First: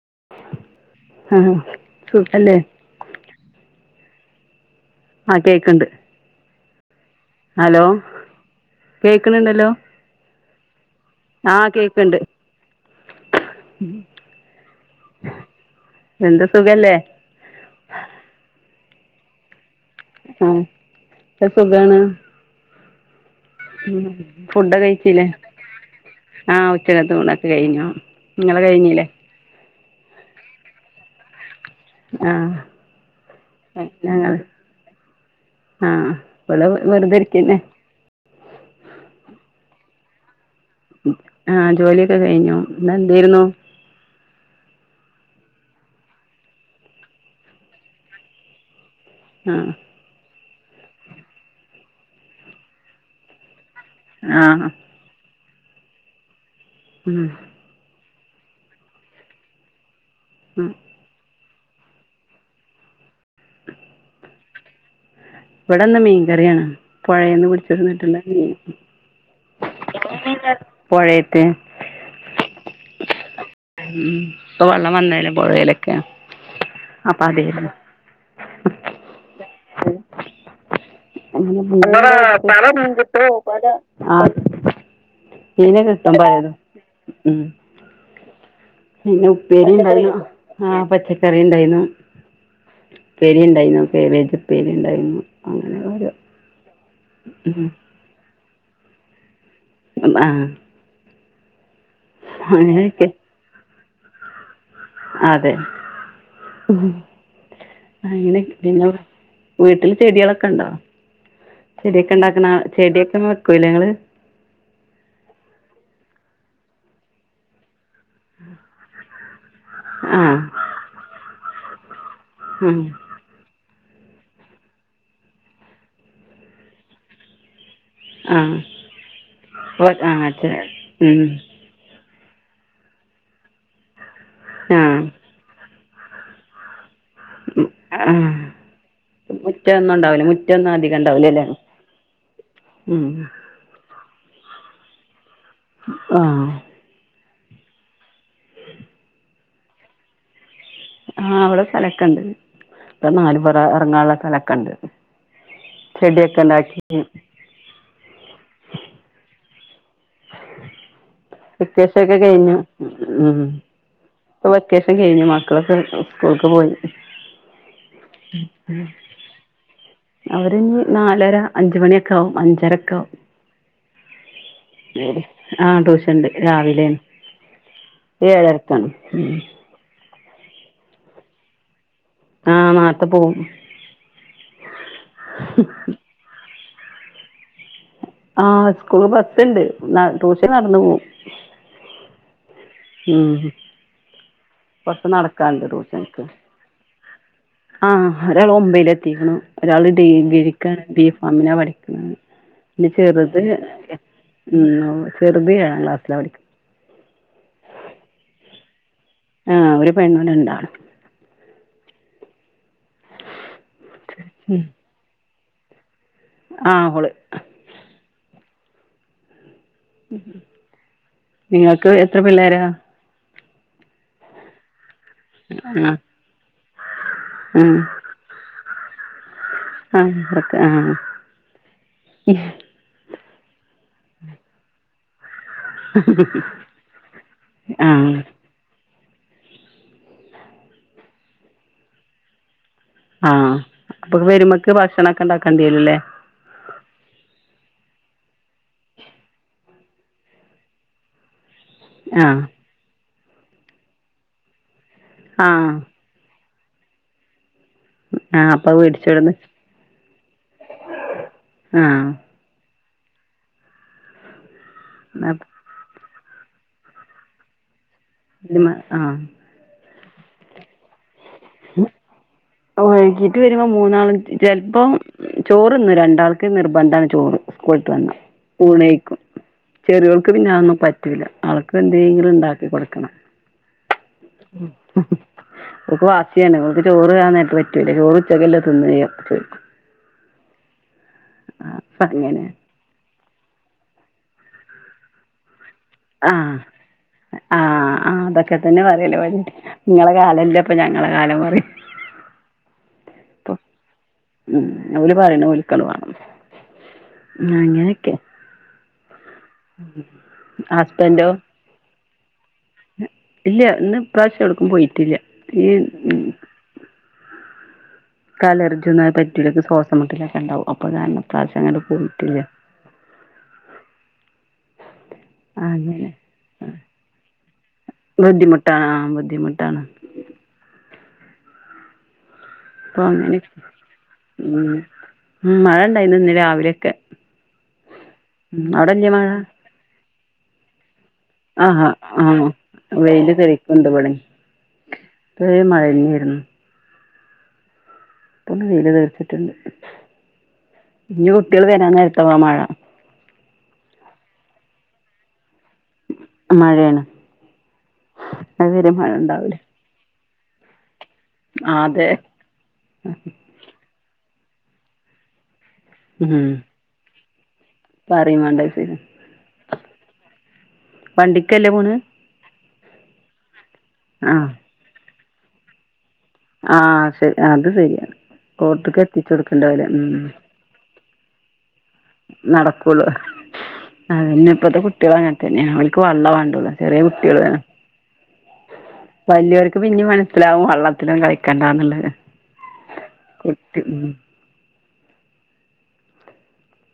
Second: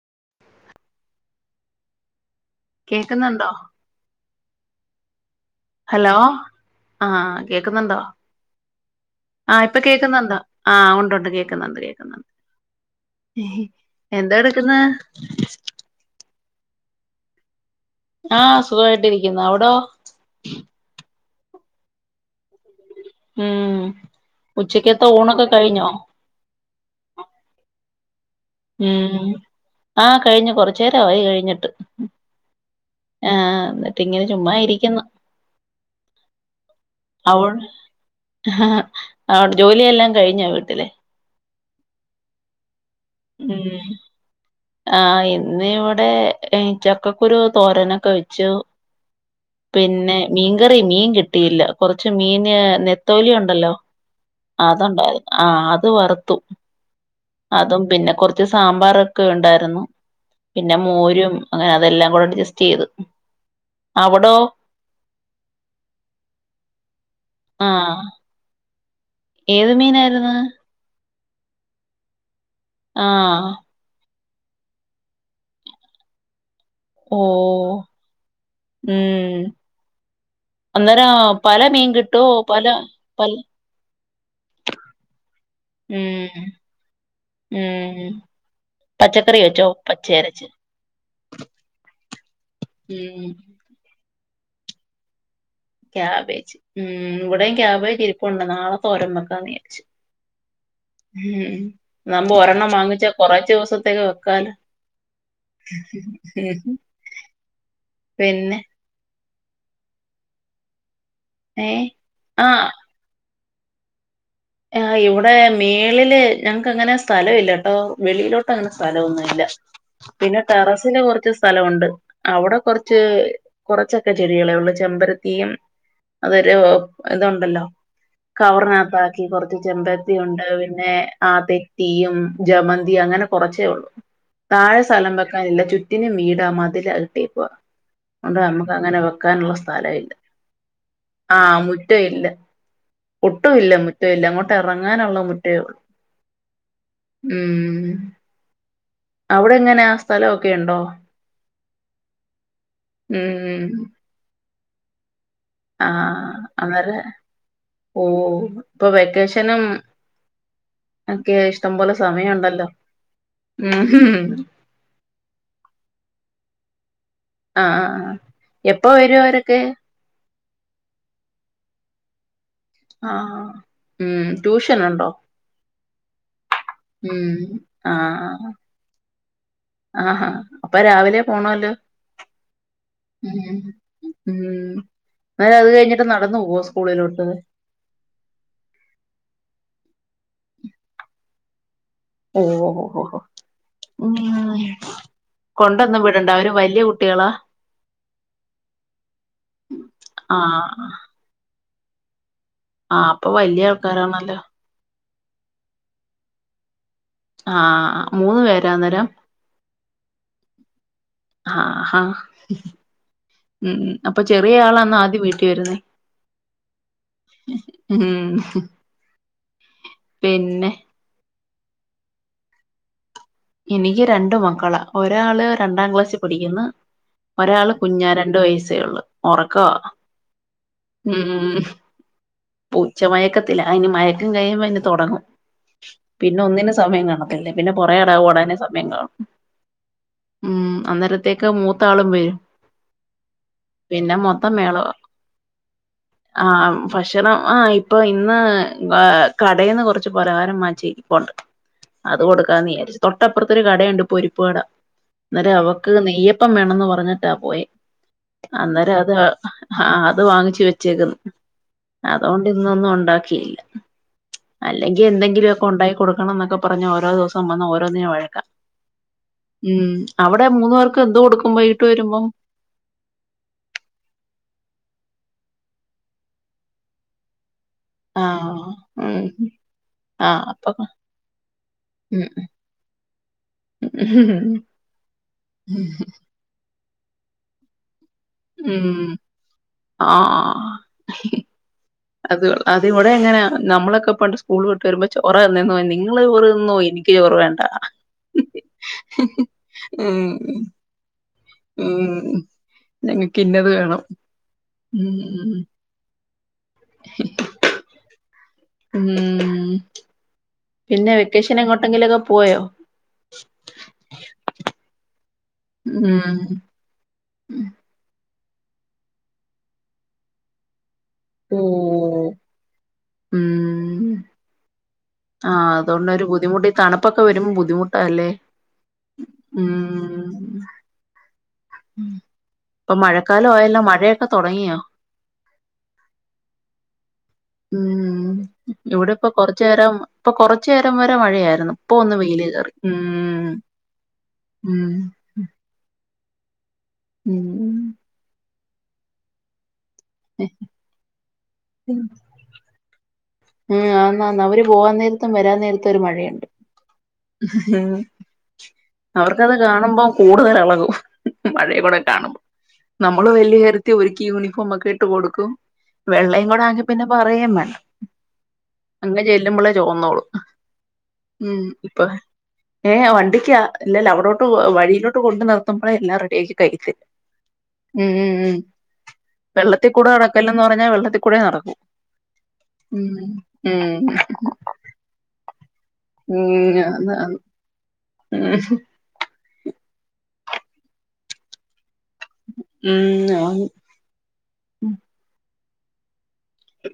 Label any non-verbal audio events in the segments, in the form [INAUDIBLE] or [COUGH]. ആ [UNINTELLIGIBLE] കേക്കുന്നുണ്ടോ ആ കേക്ക്ണ്ട് ഹലോ ആഹ ഹലോ കേക്കുന്നുണ്ടോ ആഹ കേക്ക്ണുണ്ടല്ലോ ഇപ്പൊ കേൾക്കുന്നുണ്ട് ആഹ ഉണ്ട്ുണ്ട് ആ കേക്കുന്നുണ്ട് കേക്ക്ണ്ട് കേക്കുന്നുണ്ട് എന്താ എടുക്കുന്ന സഖല്ലേ സുഖമായിട്ടിരിക്കുന്ന അവിടോ ആഹ ഇവിടെസുഖാണ് ഉം ഉ ഫുഡ ഉച്ചക്കത്തെ കഴിച്ചില്ലേ ഊണൊക്കെ കഴിഞ്ഞോ ആഹ ഉച്ചക്കത്തൂണൊക്കെ കഴിഞ്ഞു നിങ്ങള് കഴിഞ്ഞല്ലേ ആ കഴിഞ്ഞകുറച്ചു നേരമായി കഴിഞ്ഞിട്ട് ആ ആഹ എന്നിട്ട് ഇങ്ങനെ ചുമ്മാ ഇരിക്കുന്നു ആഹ ഇവിടെവെറുതെരിക്കന്നെ ആ അവിടെ ജോലിയെല്ലാം കഴിഞ്ഞോ വീട്ടില് ആഹ ജോലിയൊക്കെ കഴിഞ്ഞു ഇന്ന എന്തായിരുന്നു ആ ഇന്ന് ഇവിടെ ചക്കക്കുരു തോരനൊക്കെ വെച്ചു ആ പിന്നെ മീൻകറി മീൻ കിട്ടിയില്ല കുറച്ച് മീന് നെത്തോലി ഉണ്ടല്ലോ ആ അതുണ്ടായിരുന്നു ആഹ അത് വറുത്തു ഉം അതും പിന്നെ കുറച്ച് സാമ്പാറൊക്കെ ഉണ്ടായിരുന്നു ഉം പിന്നെ മോരും അങ്ങനെ അതെല്ലാം കൂടെ അഡ്ജസ്റ്റ് ചെയ്ത് അവിടോ ഇവിടെന്ന മീൻ കറിയാണ് പുഴയന്ന് ആ പിടിച്ചിരുന്നിട്ടുള്ള മീൻ ഏത് മീനായിരുന്നു പുഴേല്ത്ത ആഹ ഉ ഇപ്പൊ വെള്ളം വന്നെല പുഴയിലൊക്കെ ഓ അപ്പൊ അതേരുന്നു ഉം അന്നേരം പല മീൻ അങ്ങനെ കിട്ടോ പല പല ആഹ ഉം മീനകിട്ടും പലത് ഉ ഉം പിന്നെ പച്ചക്കറി വെച്ചോ ഉപ്പേരിണ്ടായി പച്ചയരച്ച് ആഹ പച്ചക്കറി ഉണ്ടായിന്ന ഉം പേരി ഉണ്ടായിരുന്നുക്കെബേജ പേരി ഉണ്ടായിരുന്നു ക്യാബേജ്ഉ ഇവിടെയും ക്യാബേജ് ഇരിപ്പണ്ട് നാളെ തോരൻ വയ്ക്കാന്ന് വിചാരിച്ച് അ ആഹ് ഉം നമ്മ ഒരെണ്ണം അങ്ങനെയൊക്കെ വാങ്ങിച്ചാ കൊറച്ച ദിവസത്തേക്ക് വെക്കാല അതെ അങ്ങനെ പിന്നെ വീട്ടില് ചെടികളൊക്കെ ഇണ്ടോ ഏ ചെടിയൊക്കെ ഇണ്ടാക്കുന്ന ആഹ് ചെടികളൊക്കെ വെക്കൂല്ല ങ്ങള് ആഹ് ഇവിടെ മേളില് ഞങ്ങക്ക് അങ്ങനെ സ്ഥലം ഇല്ല കേട്ടോ വെളിയിലോട്ട് അങ്ങനെ സ്ഥലമൊന്നും ഇല്ല ആഹ് പിന്നെ ടെറസിലെ കുറച്ച് സ്ഥലമുണ്ട് അവിടെ ആഹ് കുറച്ച് കുറച്ചൊക്കെ ചെടികളേ ഒള്ളൂ ചെമ്പരത്തിയും അതൊരു ഇതുണ്ടല്ലോ കവറിനകത്താക്കി കൊറച്ച് ചെമ്പരത്തി ആഹ് ഉണ്ട് ആഹ് പിന്നെ ഉം ആ തെറ്റിയും ജമന്തി അങ്ങനെ കൊറച്ചേ ഒള്ളു താഴെ ആഹ് സ്ഥലം വെക്കാനില്ല ചുറ്റിനും വീടാ മതിലാ ഇപ്പോ ആഹ് അതാ നമക്ക് അങ്ങനെ വെക്കാനുള്ള മുറ്റൊന്നും സ്ഥലയില്ല ഉണ്ടാവൂല മുറ്റൊന്നും അധികം ഉണ്ടാവൂല അല്ലേ ആഹ മുറ്റയി ല്ല ഉം ഒട്ടുല്ല മുറ്റയില്ല അങ്ങോട്ട് എറങ്ങാനുള്ള ആഹ ഉം ഉ [UNINTELLIGIBLE] ഔടങ്ങനാ സ്ഥലോ ആ അവടെ സ്ഥലൊക്കെ ഇണ്ട് ഇപ്പം നാല് പൊറ ഉം എറങ്ങാള സ്ഥലക്കെ ഇണ്ട് ആഹ അന്നേര ഓ ഇപ്പൊ വെക്കേഷനും ഒക്കെ വെക്കേഷ ഇഷ്ടംപോലെ ക്കെ കഴിഞ്ഞു സമയമുണ്ടല്ലോ ഉം ഉം ഇപ്പ വൊക്കേഷൻ കഴിഞ്ഞു മക്കളൊക്കെ സ്കൂൾക്ക് പോയി ആ ആ ആ എപ്പോ വരും അവരൊക്കെ അവര് നാലര അഞ്ച് മണിയൊക്കെ ആവും അഞ്ച് ആഹ് ആഹ ശരി ആ ട്യൂഷൻണ്ട് രാവിലെണ് ഉം ഏഴരക്കാണ് ഉം ആ ആഹ് അപ്പൊ രാവിലെ പോണല്ലോ ആഹ് നേരത്തെ പോവും ഉം ഉം എന്നാല് അത് കഴിഞ്ഞാട്ട് നടന്ന് പോവോ സ്ക്കൂളിലോട്ട് ആഹ് സ്കൂള് ബസ്സുണ്ട് ന ട്യൂഷന് നടന്നു പോവും ഓ ഓഹ് ഓഹ് ഓഹ് ഉം ഉം കൊറച്ച് നടക്കാണ്ട് കൊണ്ടന്ന് ട്യൂഷൻക്ക് വിടണ്ട അവര് വല്ല്യ കുട്ട്യേ ആഹ് ഒരാളെ ഒമ്പയില് എത്തിക്കെണ് ഒരാളെ ഡി വെരിക്കാണ് ആഹ് ബീഫാമിനാണ് പഠി പിന്നെ ആഹ് അപ്പൊ ചെറുത് വല്യ ആൾക്കാരാണല്ലോ ഉം ചെറുത് ഏഴാം ക്ലാസ്സിലാ പടിക്ക് ആഹ് ആ മൂന്ന് പേരാന്നേരം ആഹ് ഒരു പെണ്ണും രണ്ടാണും ആഹ് ഹാ ഉം ഉം അപ്പോ ഉം ചെറിയ ആളാന്ന ആദ്യം വീട്ടിൽ വരുന്നേ ആഹ് ഓള് ഉം പിന്നെ നിങ്ങക്ക് എത്ര പിള്ളേരാ എനിക്ക് രണ്ട് മക്കളാ ഒരാളെ ആഹ് രണ്ടാം ക്ലാസ്സിൽ പഠിക്കുന്നു ഒരാള ആഹ് കുഞ്ഞാ രണ്ട് വയസ്സേ ഒള്ളു ഒറക്കാവാ ആഹ് ഇവർക്ക് ആഹ് ഉം ഉം ഉം ഉച്ച മയ ത്തില്ല അയിന് മയക്കം കയ്യുമ്പോ പിന്നെ തൊടങ്ങും പിന്നെ ഒന്നിനും സമയം കാണത്തില്ല പിന്നെ പോറേ ആഹ് ഓടാനെ സമയം കാണൂ, ഉം അന്നേരത്തേക്ക് മൂത്താളും വരും ആഹ് പിന്നെ അപ്പൊ മൊത്തം വെരുമക്ക് മേളവാ ഭക്ഷണവക്കെ ഇണ്ടാക്കേണ്ടിരുല്ലേ? ആഹ് ഭക്ഷണം ആയി ഇപ്പൊ ഇന്ന് കടരന്ന് കൊറച്ച് പലഹാരം വാങ്ങിച്ചേരിപ്പോണ്ട് അത് ആഹ് കൊടുക്കാന്ന് വിചാരിച്ചു തൊട്ടപ്പുറത്ത് ഒരു കടയുണ്ട് പൊരിപ്പ് കട അന്നേരം ആഹ് അവൾക്ക് നെയ്യപ്പം പ്പം വേണന്ന് പറഞ്ഞിട്ടാ പോയേ ആഹ് അപ്പൊ അന്നേരം അത് വേടിച്ചോട്ന്ന് ആ അത് വാങ്ങിച്ചു വെച്ചേക്ക്ന്നു ആഹ് അതുകൊണ്ട് ഇന്നൊന്നും ഒണ്ടാ ഒണ്ടാക്കീല്ല അല്ലെങ്കിൽ എന്തെങ്കിലൊക്കെ ഉണ്ടാക്കി കൊടുക്കണം എന്നൊക്കെ പറഞ്ഞ് ഓരോ ദിവസം വന്ന് ഓ ന്നിനും വഴക്കാ ആഹ് ഉം അവടെ മൂന്ന് പേർക്കും എന്തോ കൊടുക്കും വൈകിട്ട് ഉം വരുമ്പം വൈകീട്ട് വരുമ്പോ മൂന്നാളും ചെലപ്പം ചോറ്ന്നും രണ്ടാൾക്ക് നിർബന്ധാണ് ചോറ് സ്കൂള്ട്ട് വന്നാൽ ആഹ് ഊണഴിയ്ക്കും ഉം ചെറ്യോൾക്ക് ആഹ് പിന്നെ അപ്പൊ അതൊന്നും പറ്റൂല ആവൾക്ക് ഉം എന്തെങ്കിലും ഇണ്ടാക്കി കൊടുക്കണം ഉം ഓൾക്ക് വാശിയാണ്ഓക്ക് ചോറ് ആ നേരത്ത് പറ്റൂല ചോറ് ഉച്ചക്ക്ല്ലേ തിന്നേ യ്യ ഉം ങി ആഹ് അപ്പങ്ങനെ ഇവടെ അങ്ങനാ നമ്മളൊക്കെ പണ്ട് സ്കൂൾ വിട്ട് വരുമ്പോ ചോറാ തിന്നേന്ന് നിങ്ങള് ചോറ് ആഹ് തിന്നോ എനിക്ക് ചോറ് ആ വേണ്ട അതൊക്കെ തന്നെ പറയല് ഓല് ഇങ്ങള ഉം കാലല്ലപ്പ ഞ ഞങ്ങള കാലം പറയും ഉം ഞങ്ങക്ക് ഇപ്പൊ ഇന്നത് വേണം ഉം അങ്ങനെക്കെയാ ഉം പിന്നെ ഹസ്ബന്റോ വെക്കേഷൻ എങ്ങോട്ടെങ്കിലൊക്കെ പോയോ ഇല്ല ഇന്നിപ്രാവശ്യം എവ്ടുക്കും പോയിട്ടില്ല ഈ ഉം ഇക്ക് അലർജിയൊന്നും അങ്ങന പറ്റൂല ഇക്ക് ശ്വാസമുട്ടലൊക്കെ ഉണ്ടാവും അപ്പൊ കാരണം ഇപ്രാവശം എങ്ങടും പോയി പോയിട്ടില്ല ആ അങ്ങനെ അതുകൊണ്ടൊരു ബുദ്ധിമുട്ട് ഈ തണുപ്പൊക്കെ വരുമ്പോ ബുദ്ധിമുട്ടാല്ലേ ആ ബുദ്ധിമുട്ടാണ് ബുദ്ധിമുട്ടാണ് ഉം ഇപ്പൊ അപ്പൊ അങ്ങനെ മഴക്കാലായല്ലോ മഴയൊക്കെ ഉം തൊടങ്ങിയോ? ഉം മഴണ്ടായിന്ന് ഇന്ന് രാവിലെയൊക്കെ ഉം ഉം അവിടെല്ലേ ഇവിടെ മഴ ഇപ്പൊ കൊറച്ചേരം ഇപ്പൊ കൊറച്ചേരം ച്ചേരം വരെ മഴയായിരുന്നു ആഹാ ഇപ്പൊ ഒന്ന് ആ വെയില് കേറി ഉം ഉം മഴന്നേയിരുന്നു ഉം ഇപ്പൊ വെയില് തീർച്ചിട്ടുണ്ട് ഇഞ് കുട്ടികൾ വരാന്നേരത്താവാ മഴ ഉം ആന്നാന്ന്‌ അവര് പോകാൻ നേരത്തും വരാൻ നേരത്തും ഒരു മഴയുണ്ട് മഴയാണ് ഉം അതുവരെ മഴ അവർക്കത് ഉണ്ടാവൂല കാണുമ്പോ കൂടുതലെളകും ആ മഴെങ്ങൂട അതെ കാണുമ്പോൾ നമ്മള് വലിയ കാര്യത്തി ഒരിക്കി യൂണി ഫോമക്കിട്ടു കൊടുക്കും ഉം വെള്ളയും കൂടൊണങ്കിൽ പിന്നെ പറയേം വേണ്ട പറയും വേണ്ട ശരി [UNINTELLIGIBLE] ന്നോളൂ വണ്ടിക്കല്ലേ പോണ് ഏ വണ്ടിക്കാ ല്ലലവ്ടോട്ട് ആഹ് വഴിയിലോട്ട് കൊണ്ട് നിർത്തുമ്പോഴേ എല്ലാ റെഡി [UNINTELLIGIBLE] ആഹ് ശരി അത് ശരിയാണ് ഉം കോർട്ട്ക്ക് എത്തിച്ചു കൊടുക്കണ്ടാവൂല വെള്ളത്തിക്കൂട നടക്കല്ലന്ന് പറഞ്ഞാ വെള്ളത്തി കൂടെ നടക്കു നടക്കൂള്ളു അഅന്നെ ഇപ്പത്തെ കുട്ടികള അങ്ങനതന്നെയ ഓല് ക്ക് വള്ള വാണ്ടുള്ളു ഉം ചെറിയ അതാ കുട്ടികള് ഉം വല്യവർക്ക് പിന്നേം മനസ്സിലാവും വള്ളത്തിലൊന്നും കളിക്കണ്ടാന്നുള്ളത് ഉം അതാണ് കുട്ടി ഉം ഉം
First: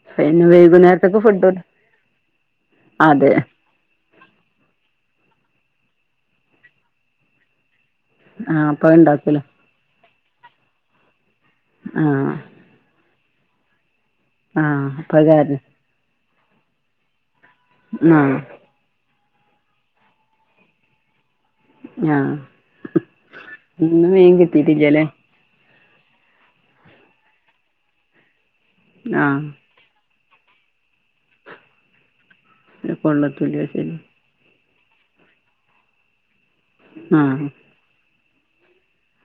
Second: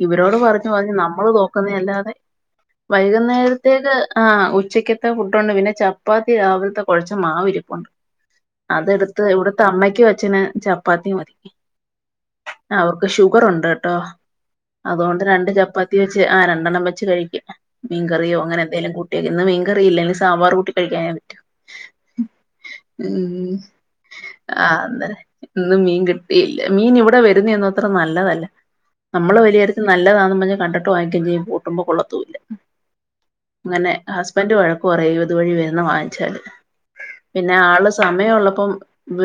ഇവരോട് പിന്നെ പറഞ്ഞു പറഞ്ഞ് വൈകുന്നേരത്തേക്ക് നമ്മള് ഫുഡ് തോക്കുന്ന അല്ലാതെ അതെ വൈകുന്നേരത്തേക്ക് ആ ഉച്ചക്ക ത്ത ഫുഡ്ണ്ട് പിന്നെ ചപ്പാത്തി രാവിലത്തെ കുഴച്ച മാവിരിപ്പുണ്ട് ആഹ് അപ്പ അതെടുത്ത് ഇണ്ടാക്കൂല ഇവിടത്ത അമ്മയ്ക്കും അച്ചന് ചപ്പാത്തി മതി ആ ഷുഗറൊണ്ടെട്ടോ അപ്പ അതുകൊണ്ട് അത് രണ്ട് കാരണം ചപ്പാത്തി വെച്ച് ആ രണ്ടെണ്ണം വെച്ച് കഴിക്കും മീൻകറിയോ ആഹ് അങ്ങനെ എന്തേലും കൂ ട്ടിയേ ഇന്ന് മീൻകറിയില്ലനി സാമ്പാർ കൂട്ടി കഴിക്കാൻ ആഹ് ഉം ഇന്ന് മീൻ ആ കിട്ടീട്ടില്ലല്ലേ അന്നെ ഇന്ന്‌ മീൻ കിട്ടിയില്ല മീൻ ഇവിടെ വരുന്നയൊന്നും അത്ര നല്ലതല്ല നമ്മള് ആഹ് വലിയാര്യത്തി നല്ലതാണെന്ന് പറഞ്ഞ കണ്ടട്ട് വാങ്ങിക്കേം ചെയ്യും കൂട്ടുമ്പോ കൊളളത്തൂല്ല കൊള്ളത്തൂല്ല അങ്ങനെ ശരി ഹസ്ബന്റ് വഴക്ക് ക്കുവറയും ഇതുവഴി വരുന്ന വാങ്ങിച്ചാല് ആഹ് പിന്നെ ആള് സം സമയുള്ളപ്പം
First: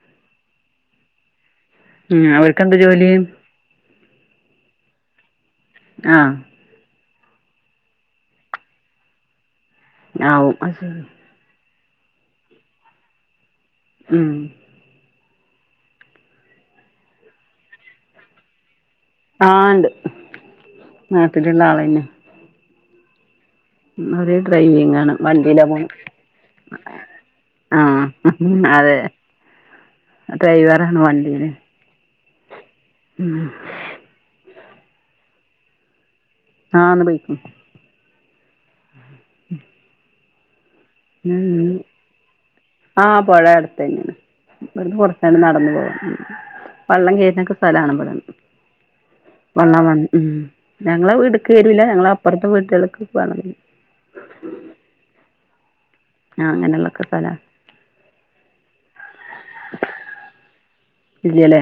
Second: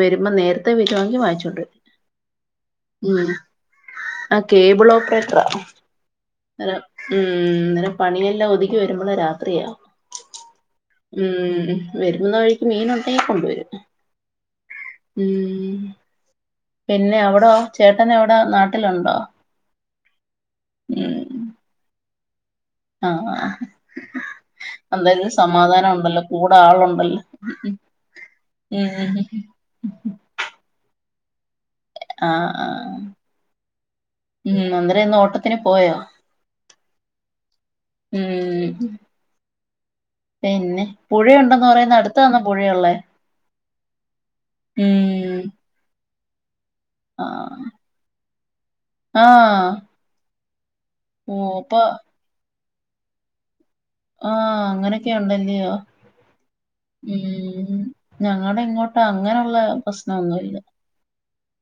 വരുമ്പോ നേരത്തെ വെരുവാങ്കി വാങ്ങിച്ചോണ്ട് വരും ഉം അവർക്ക് എന്താ ജോലി ഉം ആ കേബിൾ ഓപ്പറേറ്ററാ ആഹ് അ ഉം അനേരം പണിയെല്ലാം ഒതുക്കി വരുമ്പോള് രാത്രിയാ ആവും അ ശരി വരുന്ന വഴിക്ക് മീൻ ഉണ്ടെങ്കിൽ കൊണ്ടുവരും ഉം ഉം പിന്നെ അവിടെ ചേട്ടനെ എവിടെ നാട്ടി- ആ ഉണ്ട് നാട്ടിലുള്ള ആള് തന്നെ ആ ആ ഡ്രൈവിംഗ് ആണ് എന്തായാലും വണ്ടിയിലാ പോണെ സമാധാനം ഉണ്ടല്ലോ കൂടെ ആളുണ്ടല്ലോ ഉം ഡ്രൈവാണ് വണ്ടി ആ ആ ഉം ഉം അന്നരംഇന്ന് ഓട്ടത്തിന് പോയോ ആ ഇന്ന് ബൈക്കിൽ ഉം പിന്നെ പുഴയുണ്ടന്ന് ഉം പറയുന്ന അടുത്ത ആണോ പുഴയുള്ളേ ആഹ് പൊഴ അടുത്തന്നെയാണ് ഇവിടുന്ന് ഉം കുറച്ചണ്ട് നടന്നു പോകും വള്ളം കഴുന്നക്കെ ആഹ് സ്ഥലമാണ് ഇടെ ആഹ് വള്ളം വ ഉം ഞങ്ങളെ ഓ വീടക്ക് അപ്പൊ വരിമല്ല ഞങ്ങള അപ്പുറത്തെ വീട്ടുകൾക്ക് വരും ആ അങ്ങനൊക്കെ ഉണ്ടല്ലയോ ആ അങ്ങനെ ഉം ഞങ്ങളടെ ഇങ്ങോട്ട് അങ്ങനെയുള്ള പ്രശ്നമൊന്നുമല്ല ഇല്ലല്ലേ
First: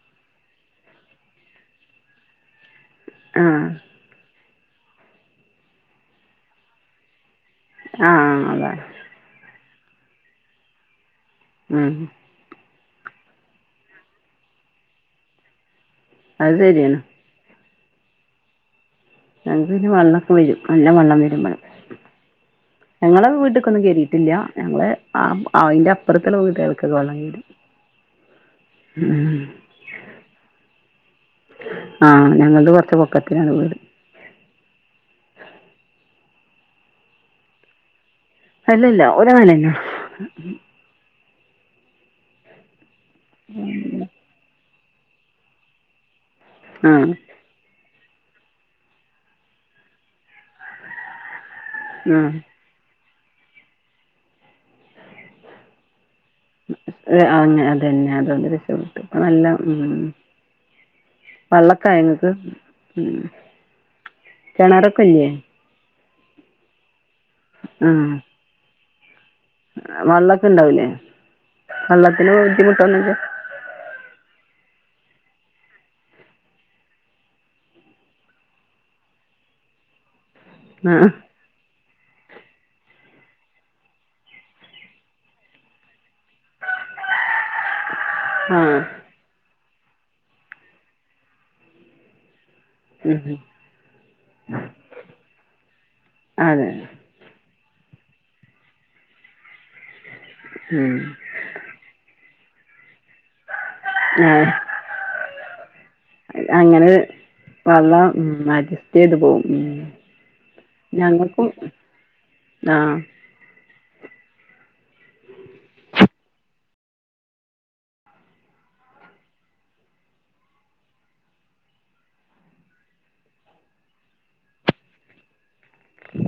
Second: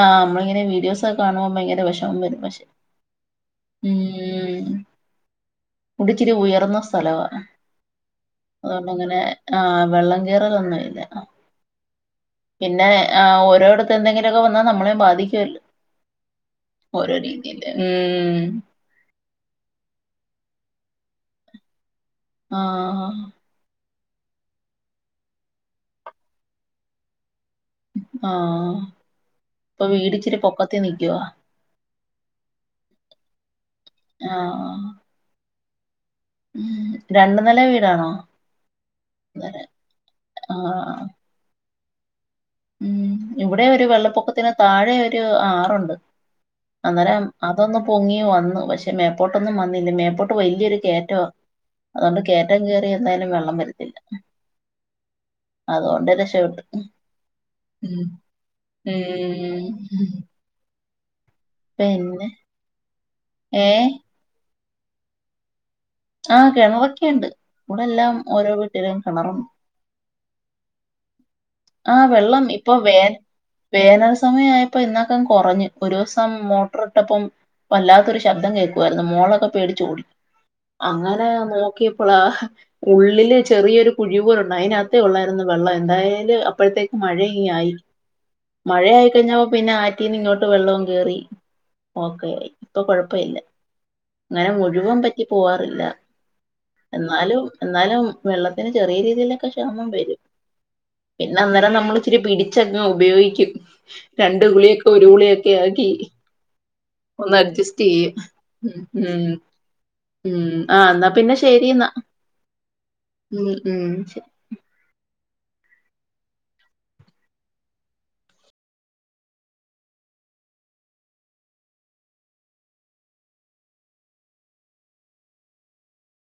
ആ നമ്മളിങ്ങനെ വീഡിയോസ് ഒക്കെ കാണുമ്പോ ഭയങ്കര വിഷമം വരും പക്ഷെ ആഹ് ഉം ഇതിച്ചിരി ഉയർന്ന സ്ഥലവാ ആ ആ അതാ അതുകൊണ്ട് അങ്ങനെ ആ വെള്ളം കേറുയതൊന്നും ഇല്ല ആ പിന്നെ ഓരോടുത്ത് എന്തെങ്കിലുമൊക്കെ വന്നാൽ നമ്മളെയും ബാധിക്കുവല്ലോ അത് ശരിയാണ് ഉം ഞങ്ങക്ക് പിന്നെ വെള്ളമൊക്കെ വരും നല്ല വെള്ളം വരും ഇവിടെ ആ ഞങ്ങടെ വീട്ടക്കൊന്നും കേറി- കിട്ടില്ല ഞങ്ങള് അതിന്റെ അപ്പുറത്തു റൂമിക്കാർക്കൊക്കെ വെള്ളം കേറും ആ ഉം അപ്പൊ വീട് ഇച്ചിരി പൊക്കത്തി നൽക്കുവാ ആ ഞങ്ങളുടെ കൊറച്ച് പൊക്കത്തിനാണ് വീട് ആ ആ രണ്ടു നില വീടാണോ അല്ലല്ല ഒരുനെല അതെ. തന്നെ ആ ഉം ഇവിടെ ഒരു വെള്ളപ്പൊക്കത്തിന് താഴെ ഒരു ആറുണ്ട് ആഹ് അന്നേരം അതൊന്നു പൊങ്ങി വന്നു പക്ഷെ മേപ്പോട്ടൊന്നും വന്നില്ല മേപ്പോട്ട് വലിയൊരു കേറ്റമാ അതുകൊണ്ട് ആഹ് കേയറ്റം കേയറി എന്തായാലും വെള്ളം വരത്തില്ല അതുകൊണ്ട് രക്ഷ- അതെ അതെ അതന്നെ അതൊണ്ട് രക്ഷപെട്ട് അത് നല്ല ഉം. പിന്നെ പള്ളത്തായിനിങ്ങക്ക് ഏ കിണറക്കെയില്ലേ ആ കിണറൊക്കെുണ്ട് ഇവിടെ എല്ലാം ഓരോ വീട്ടിലും കിണറുണ്ട് വെള്ളൊക്കെ ഇണ്ടാവൂലേ ആ വെള്ളത്തിന് വെള്ളം ഇപ്പൊ വേ ബുദ്ധിമുട്ടൊന്നുല്ല? വേനൽ സമയയ- അപ്പൊ ഇതിനാത്തങ്ങ് കുറഞ്ഞ് ഇ ഒരു ദിവസം മോട്ടർ ഇട്ടപ്പം വല്ലാത്തൊരു ശബ്ദം കേൾക്കുവായിരുന്നു മോളൊക്കെ പേടിച്ച് ഓടി ആഹ് അങ്ങനെ നോക്കിയപ്പോൾ ഉള്ള ഉള്ളില് ചെറിയൊരു കുഴിവൂലണ്ട് അതിനകത്ത ഉള്ളായിരരുന്നു വെള്ളം എന്തായാലും അപ്പഴത്തേക്ക് മഴ ആയി ആഹ് മഴ ആയി കഴിഞ്ഞ പിന്നെ ആറ്റീന് ഇങ്ങോട്ട് വെള്ളവും കേറി ഓക്കൊയി ഇപ്പൊ കൊഴപ്പമില്ല ഉം അങ്ങനെ മുഴുവൻ പറ്റി പോവാറില്ല അതെ. എന്നാലും എന്നാലും വെള്ളത്തിന് ചെറിയ രീതിയിലൊക്കെ ക്ഷാമം വരും ഉം പിന്നെ അന്നരം നമ്മള ഇിരി പിടിച്ചങ് ഉപയോഗിക്ക രണ്ട ആഹ് ഗുളിയൊക്കെ ഒരു ഗുളിയൊക്കെ ആക്കി അങ്ങനെ ഒന്ന് അഡ്ജസ്റ്റ് വള്ളം ചെയ്യ ഉം അഡ്ജസ്റ്റ് ഉ ചെയ്ത് പോവും ഉം ഉം ആ എന്നാ പിന്നെ ഞങ്ങൾക്കും ശരി എന്നാ ആഹ് ഉ ഇ